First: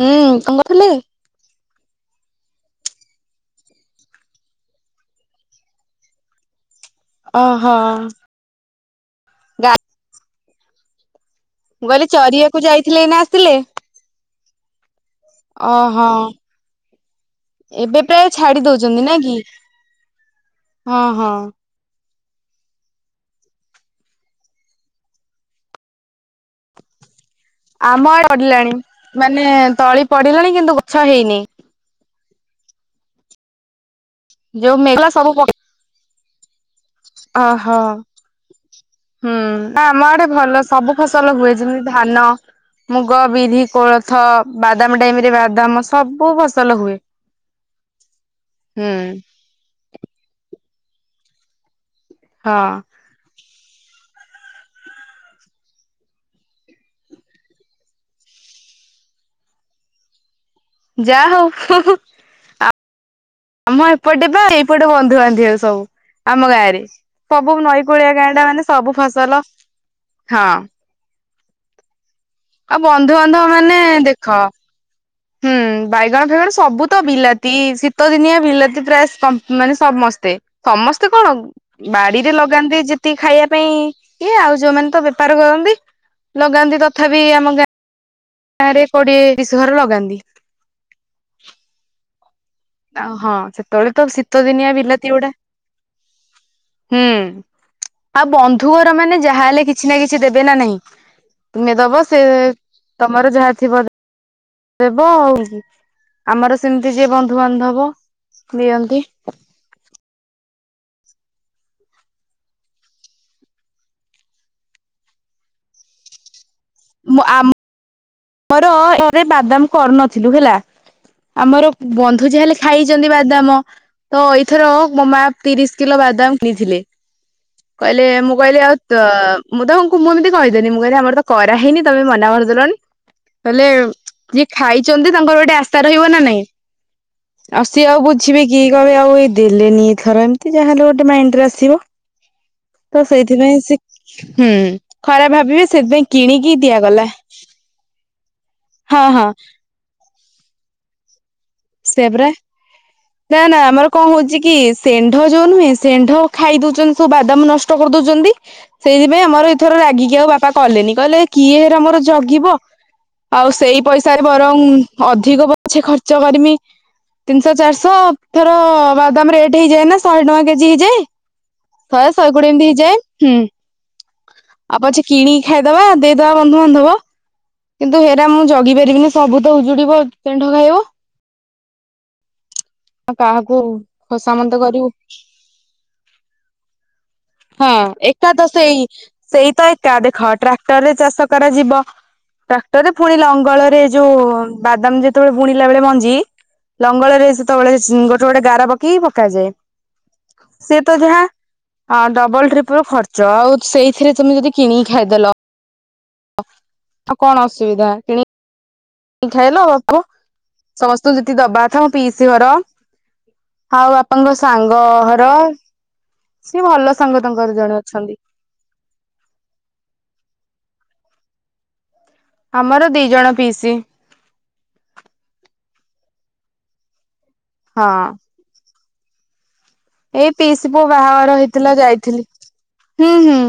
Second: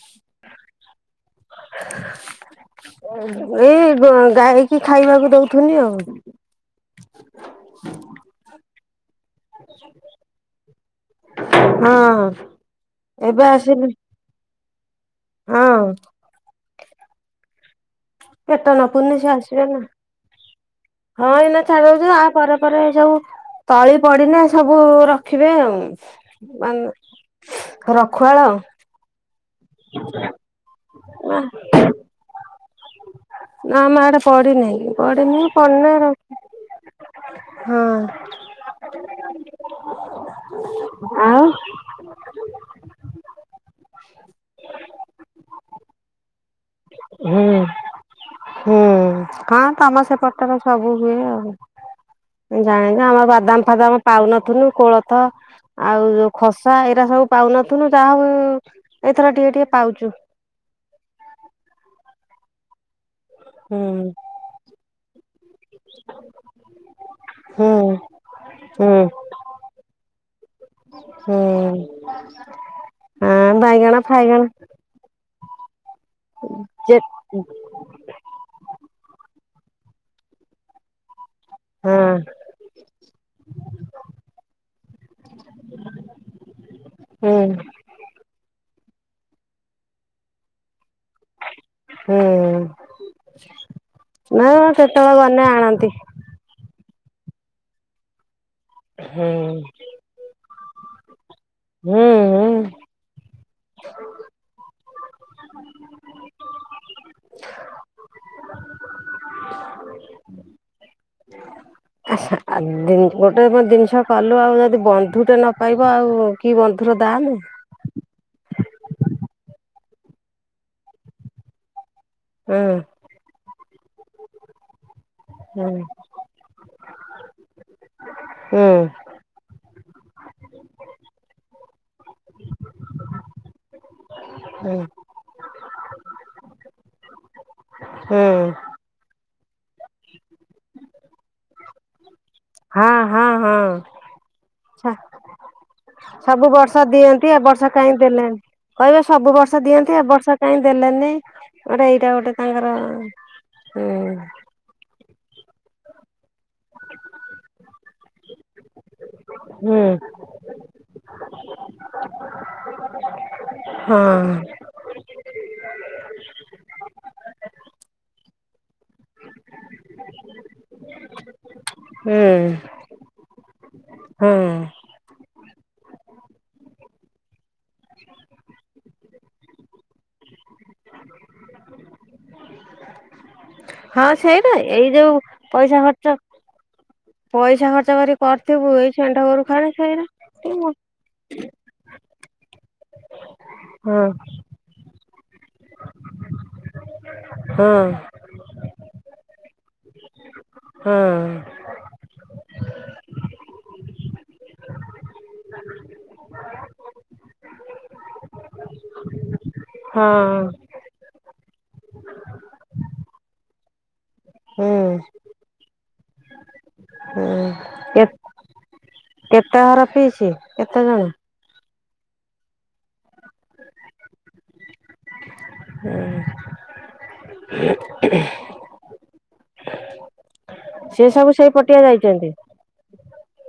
ହୁଁ କଙ୍ଗଥିଲେ। [unintelligible] ଏଇ ଗାଈକି ଖାଇବାକୁ ଦଉଥନି ଆଉ। ଓହୋ। ଗା ମୁଁ କହିଲି ହଁ ଚରିବାକୁ ଯାଇଥିଲେ ଏଇନା ଏବେ ଆସିଲେ? ଆସିଲି। ହଁ ଓହୋ ଏବେ। ପ୍ରାୟ ଛାଡି ପେଟ ଦଉଛନ୍ତି ପୁରିନି ନ ସେ କି ଆସିବେ ହଁ ହଁ। ଉଛି ତା ପରେ ପରେ ସବୁ ତଳି ପଡିନାେ ସବୁ ରଖିବେ ଆଉ। ବା ଆମ [inaudible] ପଡିଲାଣି ମାନେ ତଳି ପଡିଲାଣି କିନ୍ତୁ ଗଛ ହେଇନି ନା ଆମ ଆଡେ ଯୋଉ ପଢନାହିଁ ମେଘ ସବୁ ପଢିନି ପଢନାର। ଅହୋ। ହୁଁ ନା ଆମ ଆଡେ ଭଲ ସବୁ ଫସଲ ଆଉ ହୁଏ ଯେମିତି ଧାନ ମୁଗ, ବିରି, କୋଳଥ, ବାଦାମ ଟାଇମ ରେ ବାଦାମ ସବୁ ଫସଲ ହୁଏ। ହୋ ହୁଁ କଁ ତମ ସେପଟରେ ସବୁ ହୁଏ ହଁ ଆଉ ଜାଣି ନା ଆମର ବାଦାମ ଫାଦାମ ପାଉନଥିଲୁ କୋଳଥ ଆଉ ଯୋଉ ଖସା ଏଇରା ସବୁ ପାଉନଥୁନୁ ଯାହା ହବ ଏଇଥର ଟିକେ ଟିକେ ପାଉଛୁ। ଯା ହଉ। ଆମ ହୁଁ ଏପଟେ ବା ଏଇପଟେ ବନ୍ଧୁ ବାନ୍ଧିବେ ଆଉ ସବୁ ଆମ ଗାଁ ରେ। ସବୁ ହୁଁ ନଈ କୂଳିଆ ଗାଁଟା ମାନେ ହୁଁ ସବୁ ଫସଲ ହଁ। ହୁଁ। ଆଉ ବନ୍ଧୁବାନ୍ଧବ ହଁ ମାନେ ବାଇଗଣ ଦେଖ ଫାଇଗଣ ହୁଁ ବାଇଗଣ ଫାଇଗଣ ସବୁ ଯେ ତ ବିଲାତି ଶୀତ ଦିନିଆ ବିଲାତି ପ୍ରାୟ ମାନେ ସମସ୍ତେ ସମସ୍ତେ କଣ ହଁ ବାଡିରେ ଲଗାନ୍ତି ଯେତିକି ଖାଇବା ପାଇଁ କିଏ ଆଉ ଯୋଉମାନେ ତ ବେପାର କରନ୍ତି। ଲଗାନ୍ତି ତଥାପି ହୁଁ ଆମ ଗାଁ ଗାଁରେ କୋଡିଏ ତିରିଶ ଘର ଲଗାନ୍ତି। ହୁଁ। ହଁ ସେତେବେଳେ ତ ଶୀତ ନା ଦିନିଆ ବିଲାତି କେତେବେଳେ ଗୋଡା ଗଲେ ଆଣନ୍ତି ହୁଁ ଆଉ ବନ୍ଧୁ ଘର ମାନେ ହୁଁ ଯାହା ହେଲେ କିଛି ନା କିଛି କିଛି ଦେବେ ନା ନାହିଁ ତୁମେ ଦବ ହୁଁ ସେ ହୁଁ ତମର ଯାହା ଥିବ ଦେବ ଆଉ ଆମର ସେମିତି ଯିଏ ବନ୍ଧୁବାନ୍ଧବ ଦିଅନ୍ତି। ଆ ଗୋଟେ ଜିନିଷ କଲୁ ଆଉ ଯଦି ବନ୍ଧୁ ଟେ ନ ପାଇବ ଆଉ କି ବନ୍ ଥର ମୁଁ ଦାମ ଆମର ଏ ବାଦାମ କରୁନଥିଲୁ ହେଲା ଆମର ଧୁଜ ହେଲେ ହୁଁ ଖାଇଛନ୍ତି ବାଦାମ। ତ ଏଇଥର ମୋ ମା ହୁଁ ତିରିଶ୍ କିଲୋ ବାଦାମ କିଣିଥିଲେ। କହିଲେ ମୁଁ କହିଲି ହୁଁ ଆଉ ତ ମୁଁ ତାଙ୍କୁ ମୁଁ ଏମିତି କହିଦେନି ମୁଁ କହିଲି ଆମର ତ କରାହେଇନି ତମେ ମନା କରିଦେଲନି। କହିଲେ ଯିଏ ହୁଁ ଖାଇଛନ୍ତି ତାଙ୍କର ଗୋଟେ ଆଶା ରହିବ ନା ନାହିଁ। ଆଉ ସିଏ ଆଉ ହୁଁ ବୁଝିବେ କି କହିବେ ଆଉ ଏଇ ଦେଲେନି ଏଥର ଏମିତି ଯାହାହେଲେ ଗୋଟେ ମାଇଣ୍ଡ୍ ରେ ଆସିବ। ହଁ ତ ହଁ ସେଇଥିପାଇଁ ହଁ ସେ, ହୁଁ ଖରାପ୍ ଭାବିବେ ସେଥିପାଇଁ କିଣିକି ଦିଆଗଲା। କାଇଁ ଦେଲେନି କହିବେ ହଁ ହଁ ସବୁ ବର୍ଷ ଦିଅନ୍ତି ଏ ବର୍ଷ କାଇଁ ଦେଲେନି। ଗୋଟେ ଏଇଟା ସେୟାପରା ଗୋଟେ ତାଙ୍କର ନା ନା ଆମର କଣ ହୁଁ ହଉଛି କି? ଶେଣ୍ଢ ଯୋଉ ନୁହେଁ ଶେଣ୍ଢ ଖାଇ ଦଉଛନ୍ତି ସବୁ ବାଦାମ ନଷ୍ଟ କରି ଦଉଛନ୍ତି। ସେଇଥିପାଇଁ ଆମର ହୁଁ ଏଇଥର ରାଗିକି ଆଉ ବାପା କଲେନି କହିଲେ କିଏ ହେରା ମୋର ଜଗିବ। ଆଉ ସେଇ ହଁ ପଇସାରେ ବରଂ ଅଧିକ ପଛେ ଖର୍ଚ୍ଚ କରିମି ତିନ୍ ଶହ ଚାରିଶହ ଥର ବାଦାମ ରେଟ୍ ହେଇଯାଏ ନା ଶହେ ଟଙ୍କା କେଜି ହେଇଯାଏ। ଶହେ ଶହେକୋଡିଏ ଏମିତି ହେଇଯାଏ ହୁଁ। ହୁଁ। ଆଉ ପଛେ କିଣିକି ଖାଇଦବା ଦେଇଦବା ବନ୍ଧୁବାନ୍ଧବ। କିନ୍ତୁ ହେରା ମୁଁ ଜଗି ପାରିବିନି ସବୁ ତ ଉଜୁଡ଼ିବ ଷେଣ୍ଢ ଖାଇବ। ଆ କାହାକୁ ହଁ ସେଇଟା ଖୋସାମତ ଏଇ କରିବୁ। ଯୋଉ ପଇସା ଖର୍ଚ୍ଚ ପଇସା ହଁ ଖର୍ଚ୍ଚ କରି ଏକା ତ କରିଥିବୁ ସେଇ ଏଇ ଷେଣ୍ଢ ଗୋରୁ ସେଇ ତ ଖାଣେ ଏକା ସେଇରା ଦେଖ ହଁ ଟ୍ରାକ୍ଟରରେ ଚାଷ କରାଯିବ। ଟ୍ରାକ୍ଟରରେ ଫୁଣି ଲଙ୍ଗଳରେ ଯୋଉ ବାଦାମ ଯେତେବେଳେ ବୁଣିଲା ବେଳେ ମଞ୍ଜି ଲଙ୍ଗଲରେ ହଁ ସେତେବେଳେ ଗୋଟେ ଗୋଟେ ଗାର ପକେଇକି ପକାଯାଏ। ହଁ ହଁ ଡବଲ ଟ୍ରିପିଲୁ ଖର୍ଚ୍ଚ ଆଉ ସେଇଥିରେ ତମେ ଯଦି କିଣିକି ଖାଇଦେଲ [inaudible] ଆଉ କଣ ଅସୁବିଧା କିଣି କି ଖାଇଲ ଆଉ ହଁ ସମସ୍ତଙ୍କୁ ଯେତିିକି ଦବାକଥା ମୋ ପିଇସି ଘର ଆଉ ବାପାଙ୍କ ହୁଁ ସାଙ୍ଗ ହର ସିଏ ଭଲ ସାଙ୍ଗ ହୁଁ ତାଙ୍କର ଜଣେ କେ ଅଛନ୍ତି। କେତେ ଘର ପିଇସି? କେତେଜଣ? ଆମର ଦି ଜଣ ପିଇସି। [inaudible] ହୁଁ [inaudible] ହଁ। ଏଇ ପିଇସି ପୁଅ ସେ ସବୁ ବାହାଘର ସେଇ ହେଇଥିଲା ପଟିଆ ଯାଇଥିଲି। ଯାଇଛନ୍ତି ହୁଁ ହୁଁ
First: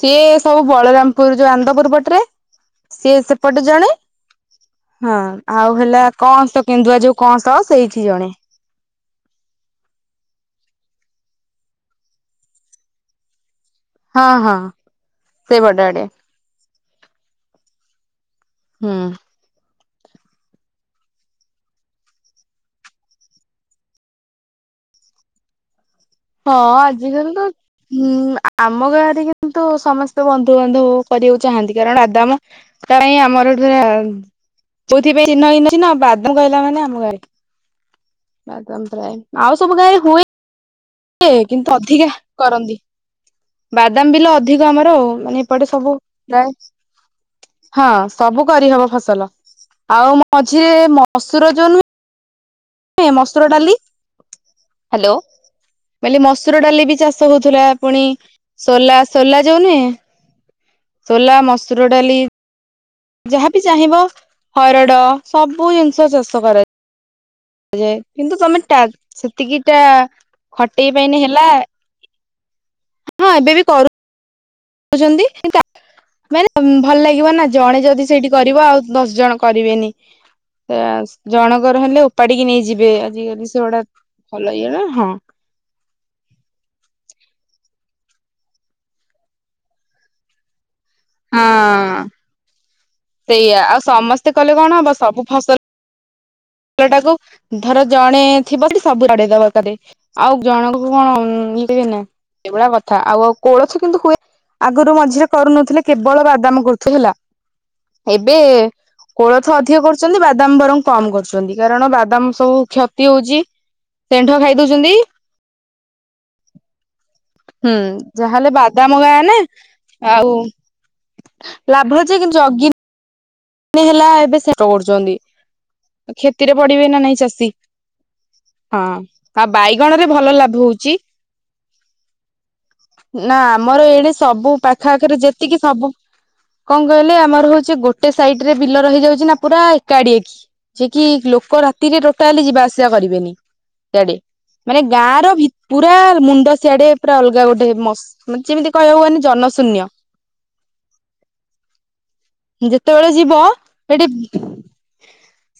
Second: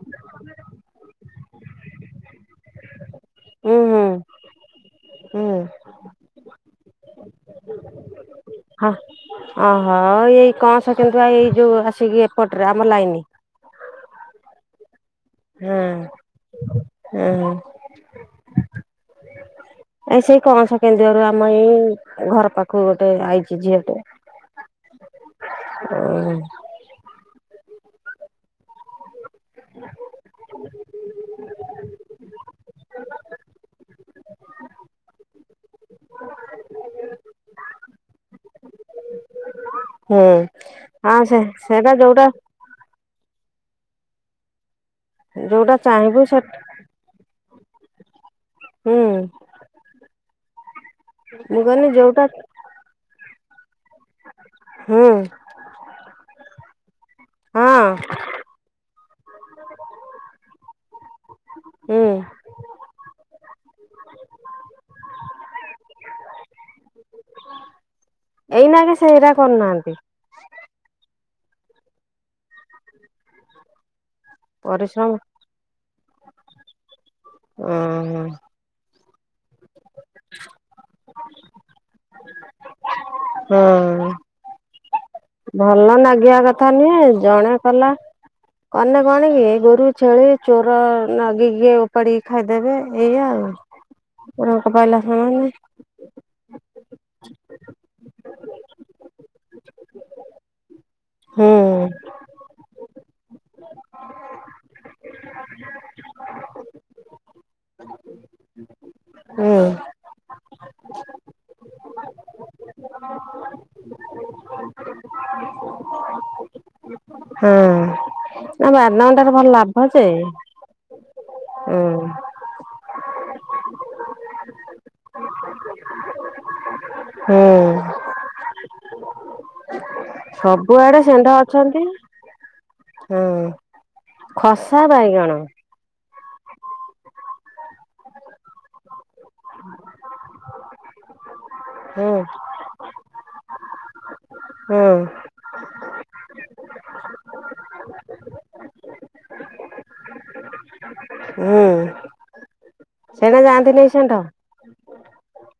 ସିଏ ସବୁ ବଳରାମପୁର ଯୋଉ ଆନ୍ଦପୁର ପଟରେ। ସିଏ ସେପଟେ ହୁଁ ଜଣେ ହୁଁ ହଁ ହୁଁ ଆଉ ହେଲା କଅଁଶ କେନ୍ଦୁଆ ଯୋଉ କଅଁସ ସେଇଠି ଜଣେ। ହଁ ଅଁହୋ ଏଇ କଅଁସ କେନ୍ଦୁଆ ଏଇ ଯୋଉ ଆସିକି ଏପର୍ଟରେ ଆମର ଲାଇନି। ହଁ, ହଁ। ସେଇପଟ ଆଡେ ହୁଁ, ହୁଁ ହୁଁ। ହୁଁ। ଏ ସେଇ କଅଁସ କେନ୍ଦୁଆରୁ ଆମ ଏଇ ଘର ପାଖକୁ ଗୋଟେ ଆଇଚି ଝିଅ ଟେ। ଉଁ ହୁଁ। ହଁ ଆଜିକାଲି ତ ହୁଁ ଆମ ଗାଁରେ କିନ୍ତୁ ସମସ୍ତେ ବନ୍ଧୁବାନ୍ଧବ କରିବାକୁ ଚାହାନ୍ତି କାରଣ ଆଦାମ ତା ପାଇଁ ଆମର ପରା କଉଥିପାଇଁ ଚିହ୍ନ ନ ଚିହ୍ନ ବାଦୁ କହିଲ ମାନେ ଆମ ଗାଁ ରେ [inaudible] ବାଦାମ ପ୍ରାୟ ଆଉ ସବୁ ଗାଁରେ ହଁ ହୁଏ ସେ କିନ୍ତୁ ସେଇଟା ଅଧିକା ଯୋଉଟା କରନ୍ତି। ବାଦାମ ବିଲ ଅଧିକ ଆମର ଆଉ ମାନେ ଏପଟେ ଯୋଉଟା ସବୁ ଚାହିଁବୁ ସେ ପ୍ରାଏ। ହଁ ସବୁ କରିହବ ହୁଁ ଫସଲ ଆଉ ମଝିରେ ମ ମୁଁ କହିଲି ଯୋଉଟା ମସୁର ଡାଲି ହୁଁ ହାଲୋ ମୁଁ କହିଲି ମସୁର ଡାଲି ବି ଚାଷ ଶ ହଉଥିଲା ହଁ ପୁଣି ସୋଲା ସୋଲା ଯଉ ନୁହେଁ ସୋଲା ମସୁର ହୁଁ ଡାଲି ଯାହାବି ଚାହିଁବ ହରଡ଼ ସବୁ ଜିନିଷ ଚାଷ କରା ଯାଏ କିନ୍ତୁ ତମେ ଟା ଏଇନାକେ ସେଇରା ସେତିକିଟା କରୁନାହାନ୍ତି ଖଟେଇ ପାଇଁନେ ହେଲା ହଁ ଏବେ ବି କରୁ କରୁ ପରିଶ୍ରମ ସନ୍ତି ମାନେ ଭଲ ଲାଗିବ ନା ଜଣେ ଯଦି ଓହୋ ସେଇଠି କରିବ ଆଉ ଦଶ ଜଣ କରିବେନି ହେଁଆସ ଜଣଙ୍କର ହେଲେ ଉପାଡିକି ନେଇଯିବେ ଆଜିକାଲି ସେଗୁଡା। ହଁ ଭଲଲାଗିବ ନା ହଁ। ଭଲ ନାଗିବା କଥା ନୁହେଁ ଜଣେ କଲା କନେ କଣ କି ଗୋରୁ, ଛେଳି ଚୋର ନାଗିକି ହଁ। ଉପାଡିକି ଖାଇଦେବେ ଏଇଆ ସେଇଆ ସମସ୍ତେ କଲେ ଆଉ କଣ [unintelligible] ଫଲ ଟାକୁ ଧର ଜଣେ ଥିବ ସବୁ ଜଡେଇ ଦବ ତା ଦେଇ। ଆଉ ଜଣଙ୍କ କଣ ହୁଁ ନ [unintelligible] ସେଇଗୁରା କଥା ଆଉ ଆଉ କୋଳଥ କିନ୍ତୁ ହୁଏ। ଆଗରୁ ମଝିରେ କରୁନଥିଲେ କେବଳ ବାଦାମ କରୁଥିଲ ହେଲା। ଏବେ କୋଳଥ ହୁଁ ଅଧିକ କରୁଛନ୍ତି ବାଦାମ ବରଂ କମ କରୁଛ କାରଣ ବାଦାମ ସବୁ କ୍ଷତି ହଉଛି ଷେଣ୍ଢ ଖାଇ ଦଉଛନ୍ତି। [inaudible] ହୁଁ ଯାହାହେଲେ ନା ବାଦାମ ଗାଁ ବାଦାମଟାରେ ନା ଭଲ ଲାଭ ଯେ ଆଉ ହୁଁ ଲାଭ ଅଛି କିନ୍ତୁ ଜଗି ହେଲା ଏବେ [unintelligible] କରୁଛନ୍ତି କ୍ଷତିରେ ପଡିବେ ନା ନାଇଁ ଚାଷୀ। ହୁଁ। ହଁ କା ବାଇଗଣରେ ସବୁଆଡେ ଷେଣ୍ଢ ଅଛନ୍ତି। ହୁଁ ନା ଆମର ଏଣେ ସବୁ ଖସା ପାଖ ଆଖରେ ବାଇଗଣ ଯେତିକି ସବୁ କଣ କହିଲେ ଆମର ହଉଛି ଗୋଟେ ସାଇଡ ରେ ବିଲ ରହିଯାଉଛି ନା ପୁରା ଏକାଡିଏ କି ଯିଏ କି ଲୋକ ରାତିରେ ହୁଁ ଟୋଟାଲି ଯିବା ଆସିବା କରିବେନି। ଇଆଡ଼େ ହୁଁ ମାନେ ଗାଁ ର ଭି ପୁରା ମୁଣ୍ଡ ସିଆଡେ ପୁରା ଅଲଗା ଗୋଟେ ମସ ମାନ ଯେମିତି କହିବାକୁ ଗନେ ଜନଶୂନ୍ୟ। ହୁଁ। ଯେତେବେଳେ ଯିବ ସେଇଟା ଯାଆନ୍ତିନି ଷେଣ୍ଢ ହେଠି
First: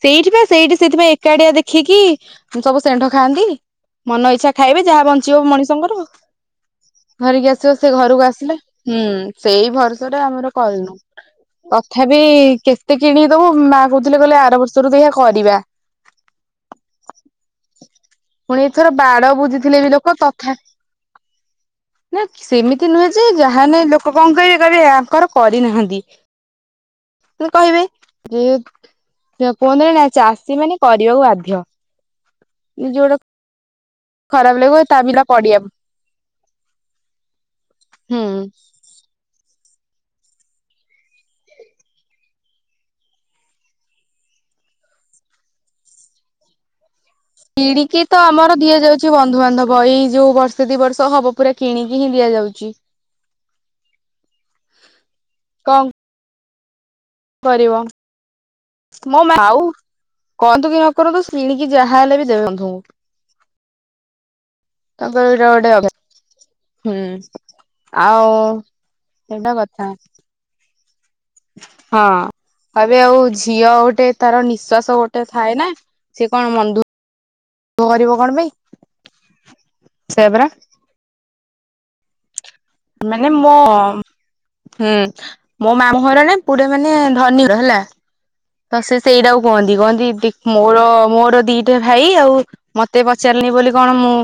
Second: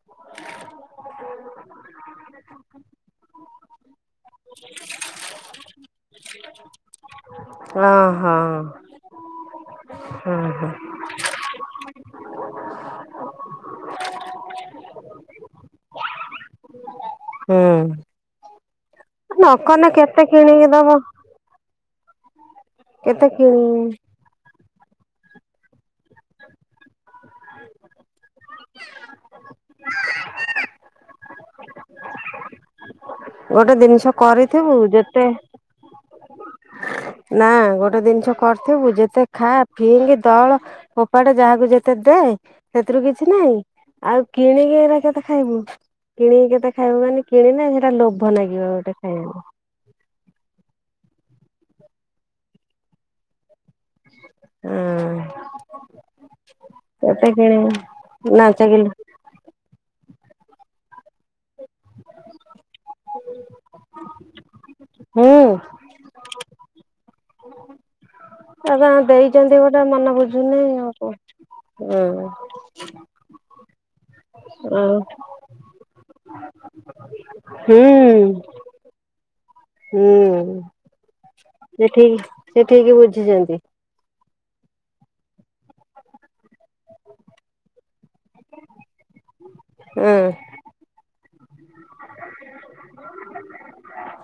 ସେଇଠି ପା ସେଇଠି ସେଇଥିପାଇଁ ଏକାଡିଆ ଦେଖିକି ସବୁ ଷେଣ୍ଢ ଖାଆନ୍ତି। ମନ ଇଚ୍ଛା ଖାଇବେ ଯାହା ବଞ୍ଚିବ ମଣିଷଙ୍କର। ପିଆଜ। ଧରିକି ଆସିବ ସେ ଘରକୁ ଆସିଲା ହୁଁ ସେଇ ଭରସା ରେ ହୁଁ ଆମର ହୁଁ କରିନୁ। ତଥାପି କେତେ କିଣିକିଦବୁ ମା କଉଥିଲେ କହିଲେ ଆର ବର୍ଷରୁ ଦେଖିଆ କରିବା। ହୁଁ ପୁଣି ଏଥର ବାଡ ନ ବୁଝିଥିଲେ ବି କନେ ଲୋକ କେତେ ତଥା କିଣିକି ଦବ? ନା ସେମିତି ନୁହେଁ ଯେ କେତେ କିଣି ଯାହାନେ ଲୋ କ କଣ କଇବେ କଇବେ ୟାଙ୍କର କରିନାହାନ୍ତି। ତ କହିବେ ଯେ [unintelligible] କୁହନ୍ତି ନେଇନା ଚାଷୀ ମାନେ କରିବାକୁ ବାଧ୍ୟ। ନିଜେ ଗୋଟେ ଜିନିଷ ଖରାପ କରିଥିବୁ ଲାଗିବ ତା ଯେତେ ବିଲ ପଡିଆ ନା ଗୋଟେ ଜିନିଷ ହୁଁ କରିଥିବୁ ଯେତେ ଖା ଫିଙ୍ଗି ଦଳ ଫୋପାଡେ ଯାହାକୁ ଯେତେ ଦେ ସେଥିରୁ କିଛି ନାହିଁ। ଆଉ କିଣିକି ଏଇରା କେତେ ଖାଇବୁ କିଣିକି କେତେ ଖାଇବୁ ମାନେ କିଣିଲେ ସେଇଟା କିଣିକି ତ ଲୋଭ ଆମର ଲାଗିବ ଦିଆ ଗୋଟେ ଯାଉଚି ଖାଇବାକୁ ବନ୍ଧୁବାନ୍ଧବ ବହି ଜଉ ବର୍ଷେ ଦି ବର୍ଷ ହବ ପୁରା କିଣିକି ହିଁ ଦିଆଯାଉଚି। କଣ କେତେ କରିବ କିଣିଲେ ନା [unintelligible] ଆଉ କହନ୍ତୁ କି ନ କରନ୍ତୁ ସିଣିକି ଯାହା ହେଲେ ବି ଦେବେ ବନ୍ଧୁ ଙ୍କୁ। ତାଙ୍କର ହୁଁ ଏଇଟା ଗୋଟେ ଅଭ୍ୟା ହୁଁ ଆଉ ଆଜ୍ଞା ସେଇଟା ଦେଇଚନ୍ତି ଗୋଟେ କଥା ମନ ବୁଝୁନି ଆଉ କଣ। ହୁଁ ହଁ କଇବେ ଆଉ ଝିଅ ଗୋଟେ ତାର ଆଉ ନିଃଶ୍ଵାସ ଗୋଟେ ଥାଏ ନା ସିଏ କଣ ମନ୍ଧୁ ହୁଁ ସେୟା ପରା ହୁଁ। ମିଠେଇ ମାନେ ମୋ ହୁଁ ମୋ ମାମୁଁ ଘର ନା ପୁରା ମାନେ ଧନୀ ର ହେଲା। ତ ସେ ସେଇଟାକୁ କୁହନ୍ତି କହନ୍ତି ହୁଁ ଟି ମୋର ମୋର ଦିଟା ଭାଇ ଆଉ ମତେ ପଚାରିନି ବୋଲି କଣ ମୁଁ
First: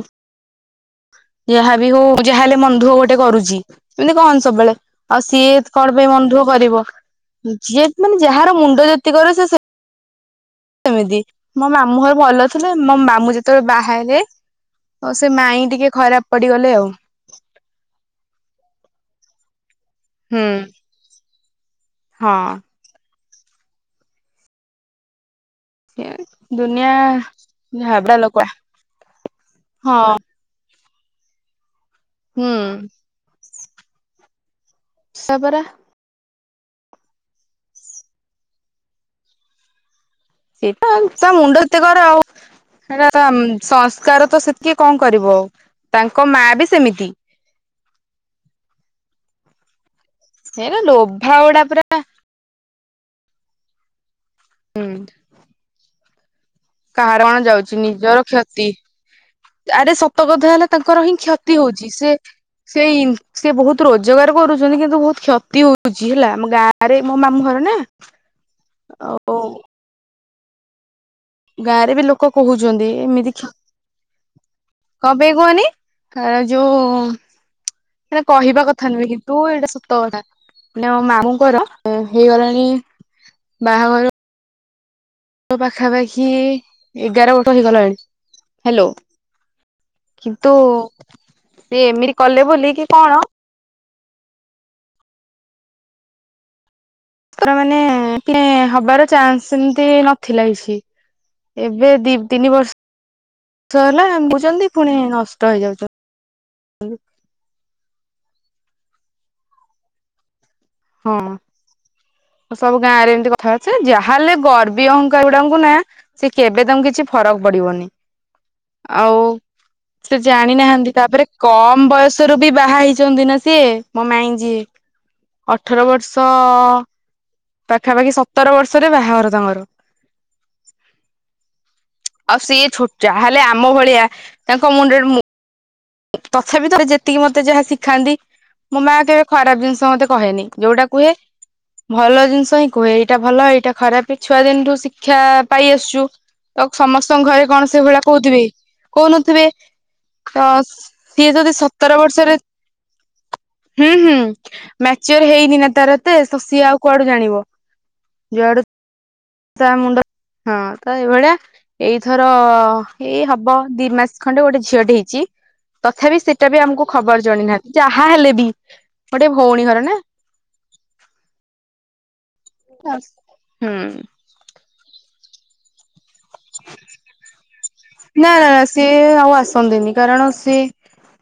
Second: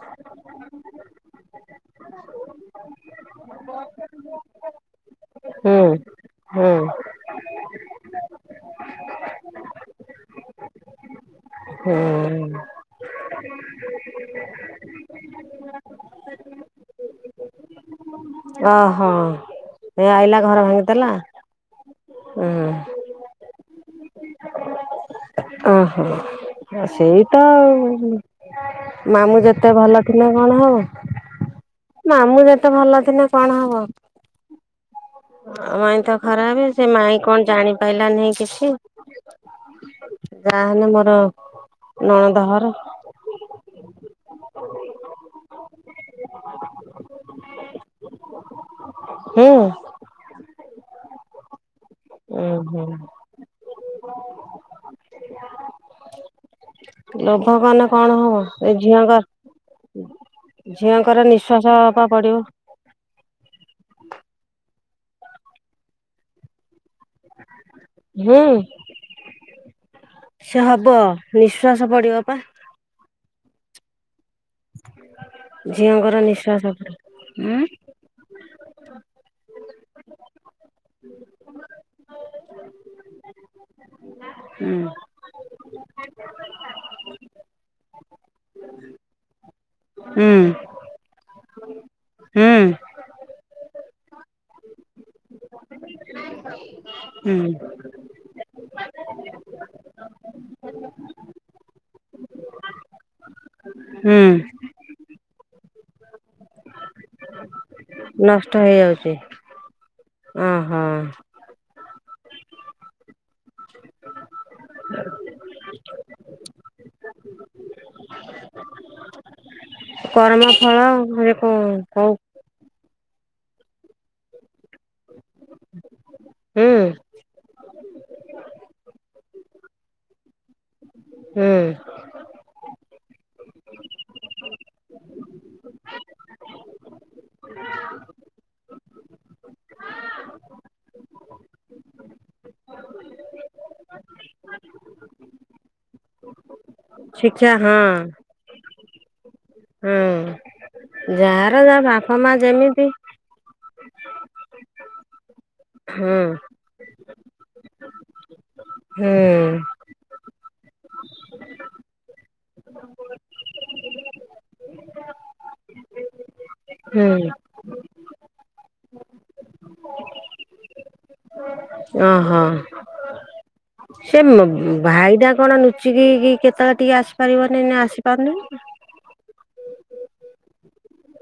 ଯାହା ବି ହଉ ଯାହା ହେଲେ ମନଦୁଃଖ ଗୋଟେ କରୁଚି ଏମିତି କହନ୍ତି ସବୁବେଳେ। ଆଉ ସିଏ ହୁଁ କଣ ପାଇଁ ମନଦୁଃଖ ହୁଁ କରିବ ଯିଏ ମାନେ ଯାହାର ମୁଣ୍ଡ ଯେତିକରେ ସିଏ ସେ ସେମିତି ମୋ ମାମୁଁ ଘର ଭଲ ହୁଁ ଥିଲେ। ମୋ ମାମୁଁ ଯେତବେଳେ ବାହା ହେଲେ ଅ ସେ ମାଇଁ ଟିକେ ଖରାପ ପଡିଗଲେ ଆଉ। ଓହୋ ଏ ଆଇଲା ହୁଁ ଘର ଭାଙ୍ଗିଦେଲା ହଁ ଉଁ। ଓହୋ ଦୁନିଆ ସେଇତ ଆଉ ଝାବଡା ଲୋକଗୁଡା ମାମୁଁ ଯେତେ ହଁ ଭଲ ଥିଲେ କଣ ହବ ମାମୁଁ ହୁଁ ଯେତେ ଭଲ ଥିଲେ କଣ ହବ? ସେୟା ପରା ଅ ମାଇଁ ତ ଖରାପ୍ ସେ ମାଇଁ କଣ ଜାଣି ପାଇଲା ନେହିଁ କିଛି? ଯାହାହେଲେ ସେଇତ ମୋର ଆଉ ତା ମୁଣ୍ଡ ଏତେ କର ଆଉ ନଣନ୍ଦ ଘର ହେରା ତ ସଂସ୍କାର ତ ସେତିକି କଣ କରିବ ଆଉ ତାଙ୍କ ମା ବି ସେମିତି। ହୁଁ। ହେରା ଲୋଭା ଗୁଡା ପୁରା। ଉଁ ହୁଁ। ହୁଁ। ହ କାହାର କଣ ଯାଉଚି ନିଜର କ୍ଷତି। ଏ ଝିଅଙ୍କ ଆରେ ସତକଥା ହେଲା ତାଙ୍କର ହିଁ ଝିଅଙ୍କର କ୍ଷତି ନିଃଶ୍ଵାସ ହଉଚି ପା ସିଏ ପଡିବ। ସେଇ ସିଏ ବହୁତୁ ରୋଜଗାର କରୁଚନ୍ତି କିନ୍ତୁ ବହୁତ୍ କ୍ଷତି ହଉଚି ହେଲା ଆମ ଗାଁ ଆରେ ମୋ ମାମୁଁ ଘର ନା ହୁଁ ଓ ସିଏ ହବ। ନିଃଶ୍ଵାସ ଗାଁ ରେ ବି ପଡିବ ଲୋକ ପା କହୁଚନ୍ତି ଏମିତି କ୍ଷ କଣ ପାଇଁ କୁହନି ଝିଅଙ୍କର ଅ ନିଃଶ୍ଵାସ ଯୋଉ ପଡିବ। ଉ ଉଁ ଏଟା କହିବା କଥା ନୁହେଁ। କିନ୍ତୁ ଏଇଟା ସତ କଥା। [unintelligible] ମାମୁଁଙ୍କର ହେଇଗଲାଣି ବାହାଘର ହୁଁ ର ପାଖାପାଖି ଏଗାର ବତ ହେଇଗଲାଣି। ହ୍ୟାଲୋ ହୁଁ କିନ୍ତୁ। ସେ ଏମିତି କଲେ ହୁଁ ବୋଲିୋଲ କି କଣ? [inaudible] ର ମାନେ ମାନେ ହବାର ଚାନ୍ସ ସେମିତି ତି ନଥିଲା କିଛି। ଏବେ ଦି ତିନି ବର୍ଷ ର୍ଷ ହେଲା ହୁଁ। [inaudible] ଛନ୍ତି ପୁଣି ନଷ୍ଟ ହେଇଯାଉଛନ୍ତି। ନଷ୍ଟ ହେଇଯାଉଛି। ଉଁ ହୁଁ ହଁ ସବୁ ଗାଁରେ ଏମତି କଥା ବାର୍ତ୍ତା ଯାହା ହେଲେ ଗର୍ବୀ ଅହଙ୍କାର ଉଡାଙ୍କୁ ନାଁ ସେ କେବେ ତାଙ୍କୁ କିଛି ଫରକ ପଡିବନି। ଆଉ କର୍ମ ଫଳ ଜାଣିନାହାନ୍ତି ତାପରେ ସେ କଣ କମ କଉ ବୟସରୁ ବି ବାହା ହେଇଚନ୍ତି ନା ସିଏ ମୋ ମାଇଁ ଯିଏ। ହ ଅଠର ବର୍ଷ ପାଖାପାଖି ସତର ବର୍ଷରେ ବାହାଘର ତାଙ୍କର। ହୁଁ ଆଉ ସିଏ ଛୋଟ ଯାହା ହେଲେ ଆମ ଭଳିଆ ତାଙ୍କ ମୁଣ୍ଡରେ ମୁଁ ତଥାପି ତ ଯେତିକି ମତେ ଯାହା ଶିଖାନ୍ତି ମୋ ମାଆ କେବେ ଖରାପ ଜିନିଷ ମତେ କହେନି ଯୋଉଟା କୁହେ ଭଲ ଜିନିଷ ହିଁ କୁହେ, ଏଇଟା ଭଲ, ଏଇଟା ଖରାପ ଛୁଆଦିନଠୁ ଶିକ୍ଷା ପାଇ ଆସୁଛୁ। ତ ସମସ୍ତଙ୍କ ଘରେ ଶିକ୍ଷା କଣ ହଁ ସେଇ ଭଳିଆ କହୁଥିବେ କି କହୁନଥିବେ ହୁଁ। ତ ସିଏ ଯଦି ଯାହାର ଯାହା ସତର ବାପା ମା ବର୍ଷରେ ଯେମିତି ହୁଁ, ହୁଁ ମ୍ୟାଚର ହେଇନି ନା ତାର ଏତେ ହୁଁ ସିଏ ଆଉ କୁଆଡୁ ଜାଣିବ। ଜୁଆଡ ହୁଁ ତା ମୁଣ୍ଡ ହଁ, ତ ଏଇଭଳିଆ। ଏଇଥର ଏଇ ହବ ଦି ମାସ ଖଣ୍ଡେ ଗୋଟେ ଝିଅଟେ ହେଇଛି। ତଥାପି ସେଟା ବି ଆମକୁ ଖବର ହୁଁ ଜଣେଇ ନାହାନ୍ତି। ଯାହା ହେଲେ ବି ଗୋଟେ ଭଉଣୀ ଘର ନା ଓ ହୋ ହୁଁ ସେ ମତ ଭାଇଟା କଣ ନୁଚିକି କି କେତେବେଳେ ଟିକେ ଆସିପାରିବନି ନା ଆସିପାରୁନି ନା ସିଏ ଆଉ ଆସନ୍ତିନି କାରଣ ସିଏ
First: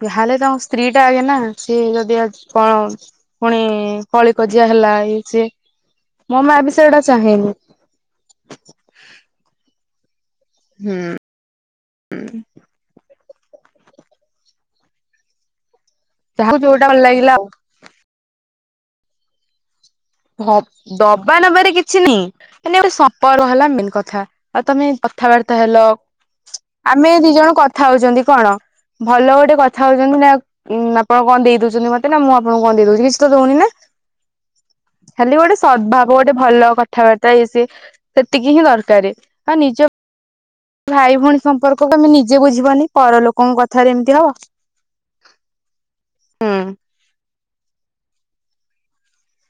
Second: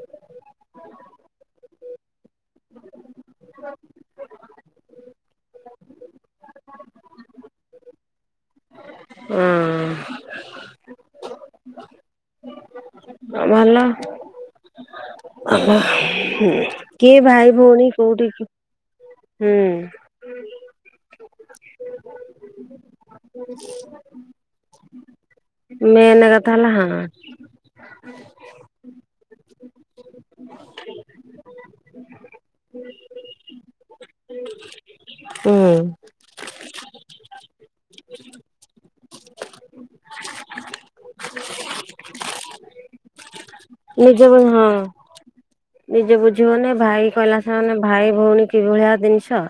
ଯାହାହେଲେ ତାଙ୍କ ସ୍ତ୍ରୀ ଟା ଆଗେ ନା ସିଏ ଯଦି ଆ କଣ ପୁଣି କଳିକଜିଆ ହେଲା ଇଏ ସିଏ ମୋ ମା ବି ସେଇଡା ଚାହେଁନି। ଉଁ ହୁଁ ଭଲ [unintelligible] ହୁଁ, ଯାହାକୁ ଯୋଉଟା ଭଲ କିଏ ଲାଗିଲା ଭାଇ ଭଉଣୀ କୋଉଠି ହୁଁ, ଦବା ନବାରେ କିଛି ନାଇଁ ମାନେ ଗୋ ସମ୍ପର୍କ ହେଲା ମେନ୍ କଥା ଆଉ ତମେ କଥାବାର୍ତ୍ତା ହେଲ ମେନ୍ କଥା ହେଲା ହଁ ଆମେ ଦି ଜଣ କଥା ହଉଛନ୍ତି କଣ? ଭଲ ଗୋଟେ କଥା ହଉଚନ୍ତି ନା ଉ ଆପଣ କଣ ଦେଇ ଦଉଚନ୍ତି ମତେ। ନା ମୁଁ ଆପଣଙ୍କୁ କଣ ଦେଇ ଦଉଛି କିଛି ତ ଦଉନି ନା? ଖାଲି ଗୋଟେ ହୁଁ। ସଦଦ୍ଭାବ ଗୋଟେ ଭଲ କଥାବାର୍ତ୍ତା ଏଇ ସେ ସେତିକି ହିଁ ଦରକାର। ଆଉ ନିଜ ଭାଇ ଭଉଣୀ ସମ୍ପର୍କ କୁ ଆମେ ନିଜେ ବୁଝିବନି ପରଲୋକଙ୍କ ନିଜେ ହଁ, ନିଜେ ହୁଁ। ବୁଝିବନି ଭାଇ କହିଲା ହେନେ ଭାଇ ଭଉଣୀ କିଭଳିଆ ଜିନିଷ